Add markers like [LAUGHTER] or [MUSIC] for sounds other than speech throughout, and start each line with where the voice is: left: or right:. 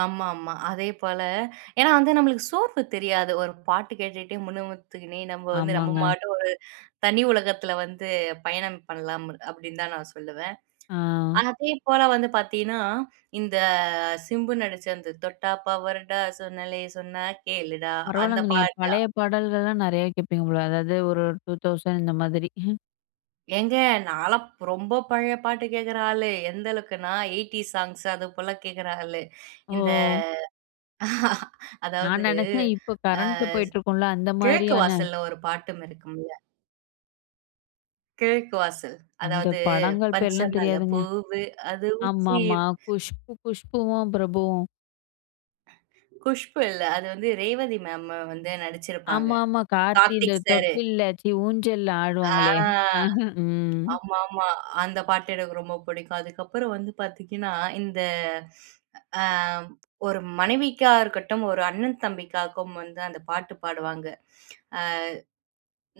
right: ஆமாமா. அதே போல, ஏனா வந்து நம்மளுக்கு சோப்பு தெரியாது. ஒரு பாட்டு கேட்டுகிட்டே முனுமுத்துக்கினே நம்ப வந்து நம்ப
left: ஆமாங்க.
right: பாட்டுக்கு ஒரு தனி உலகத்துல வந்து பயணம் பண்ணலாம் அப்படின்னு தா நா சொல்லுவன்.
left: ஆ
right: அதே போல வந்து பாத்தீங்கன்னா, இந்த சிம்பு நடிச்ச அந்த, "தொட்டா பவரு டா சொன்னாலே சொன்னா கேளுடா" அந்த
left: பரவாயில்லங்க! நீங்க
right: பாட்டு
left: பழைய பாடல்கள்லா நெறையவே கேட்பீங்க போல, அதாவது ஒரு 2000 இந்த மாதிரி. [CHUCKLES]
right: ஏங்க, நான்லா ரொம்ப பழைய பாட்டு கேட்கற ஆளு. எந்த அளவுக்குனா, எய்டீஸ் சாங்ஸ் அது போல கேக்கிற ஆளு. இந்த
left: ஓ!
right: [CHUCKLES]
left: நா
right: அதாவது
left: நெனச்சேன், இப்ப
right: ஆ
left: கரண்ட்ல போயிட்டு இருக்கும்ல அந்த
right: கிழக்கு
left: மாரியான.
right: வாசல்ல ஒரு பாட்டும் இருக்குமில்ல. கிழக்கு வாசல்
left: அந்த
right: அதாவது,
left: படங்கள்
right: "பச்ச
left: பேரெல்லா
right: மல
left: தெரியாதுங்க.
right: பூவு அது உச்சி".
left: ஆமாமா. குஷ்பு குஷ்புவும், பிரபுவும்.
right: குஷ்பு இல்ல. அது வந்து ரேவதி மேம் வந்து நடிச்சிருப்பாங்க.
left: ஆமாமா. கார்த்தி இந்த
right: கார்த்திக் சாரு.
left: தொட்டில்ல சீ ஊஞ்சல்ல
right: ஆ
left: ஆடுவாங்களே. [CHUCKLES] ம்
right: ஆமாமா. அந்த பாட்டு எனக்கு ரொம்ப பிடிக்கும். அதுக்கப்புறம் வந்து பார்த்தீங்கன்னா, இந்த ஆ ஒரு மனைவிக்கா இருக்கட்டும், ஒரு அண்ணன் தம்பிக்காகவு வந்து அந்த பாட்டு பாடுவாங்க. ஆ.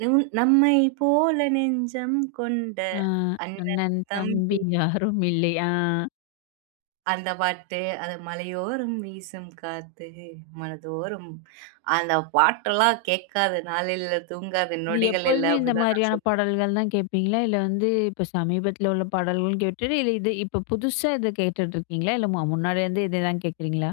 right: நும் நம்மை போல நெஞ்சம் கொண்ட
left: ஆ.
right: அண்ணன்
left: அண்ணன், தம்பி
right: தம்பி.
left: யாரும்மில்லை ஆ
right: அந்த பாட்டு, அது "மலையோறம் வீசும் காத்து மனதோறம்" அந்த பாட்டெல்லா கேட்காத நாள் இல்ல, தூங்காத
left: இது
right: நொடிகள் இல்ல,
left: எப்போதுமே இந்த
right: அப்படினுதா நா
left: மாதிரியான
right: சொல்லுவேன்.
left: பாடல்கள் தான் கேப்பீங்களா? இல்ல வந்து இப்ப சமீபத்தில உள்ள பாடல்கள் கேட்டுட்டு, இல்ல இது இப்ப புதுசா இத கேட்டுட்டு இருக்கீங்களா? இல்ல மு முன்னாடி இருந்தே இத தான் கேட்குறீங்களா?